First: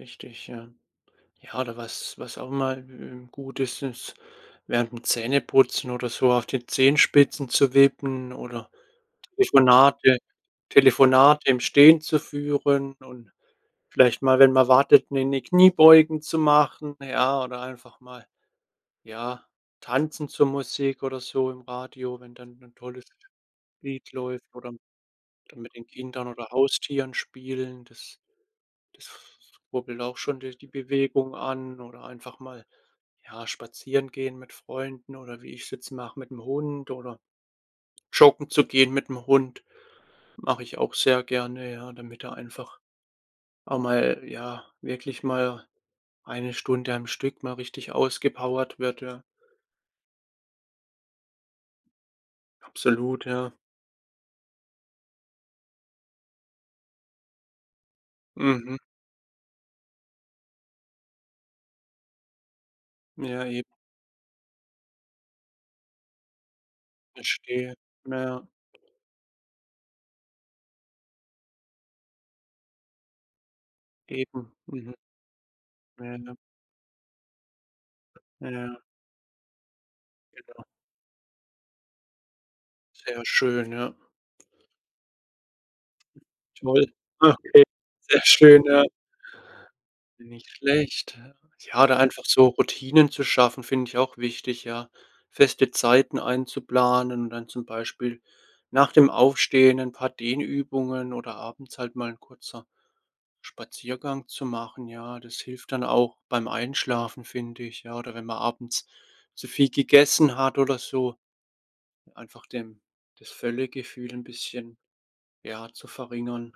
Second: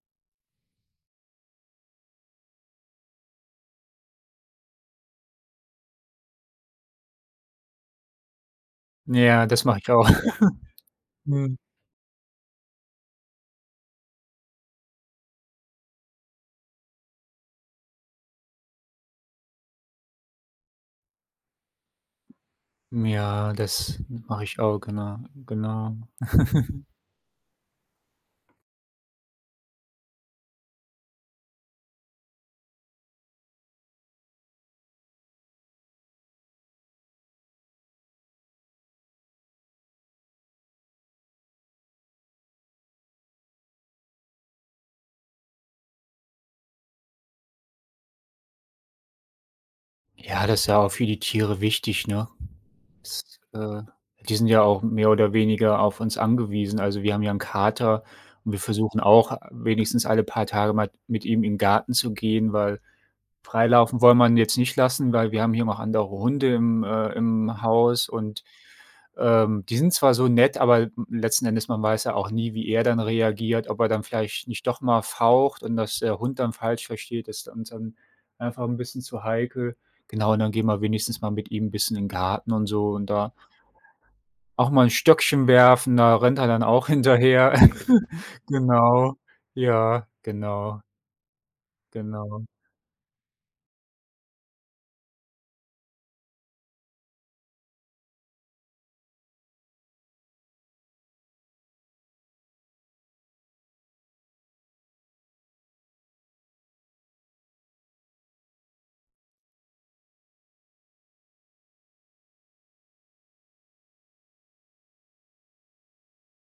Richtig, ja. Ja, oder was was auch immer, äh, gut ist, ist, während dem Zähneputzen oder so auf den Zehenspitzen zu wippen oder Ja, das mache ich auch. Telefonate Telefonate Mhm. im Stehen zu führen und vielleicht mal, wenn man wartet, 'ne 'ne Kniebeugen zu machen, ja, oder einfach mal, ja, tanzen zur Musik oder so im Radio, wenn dann 'n tolles Ja, das Lied mache läuft, ich oder auch, m genau, mit den genau. Kindern oder Haustieren spielen. Das das rubbelt auch schon de die Bewegung an oder einfach mal, ja, spazieren gehen mit Freunden oder, wie ich's jetzt mache, mit'm Hund oder joggen zu gehen mit'm Hund. Mache ich auch sehr gerne, ja, damit er einfach auch mal ja, wirklich mal 1 Stunde am Stück mal richtig ausgepowert wird, ja. Ja, das ist ja auch für die Tiere wichtig, ne? Das Absolut, ja. äh, die sind ja auch mehr oder weniger auf uns angewiesen. Also, wir haben ja 'n Kater und wir Mhm. versuchen auch, wenigstens alle paar Tage mal mit ihm in den Garten zu gehen, weil Ja, eben. freilaufen wollen wir ihn jetzt nicht lassen, weil wir haben hier noch andere Hunde im äh, im Verstehe, Haus na und, ja. ähm, die sind zwar so nett, aber letzten Endes man weiß ja auch nie, wie er dann reagiert, ob er dann vielleicht Eben, nicht doch mhm. mal faucht und das der [unintelligible] Hund dann falsch versteht. Das ist uns dann einfach Ja. 'n bisschen zu heikel. Genau, und dann Genau. gehen wir wenigstens mal mit ihm 'n bisschen in den Garten und so und Sehr da schön, ja. auch mal 'n Stöckchen werfen, da rennt er dann auch Toll. hinterher. Okay, sehr schön, ja. Genau. Ja, Nicht genau. schlecht. Ja, oder einfach Genau. so Routinen zu schaffen, finde ich auch wichtig, ja. Feste Zeiten einzuplanen und dann zum Beispiel nach dem Aufstehen ein paar Dehnübungen oder abends halt mal 'n kurzer Spaziergang zu machen. Ja, das hilft dann auch beim Einschlafen, finde ich. Ja, oder wenn man abends zu viel gegessen hat oder so, einfach dem das Völlegefühl 'n bisschen, ja, zu verringern.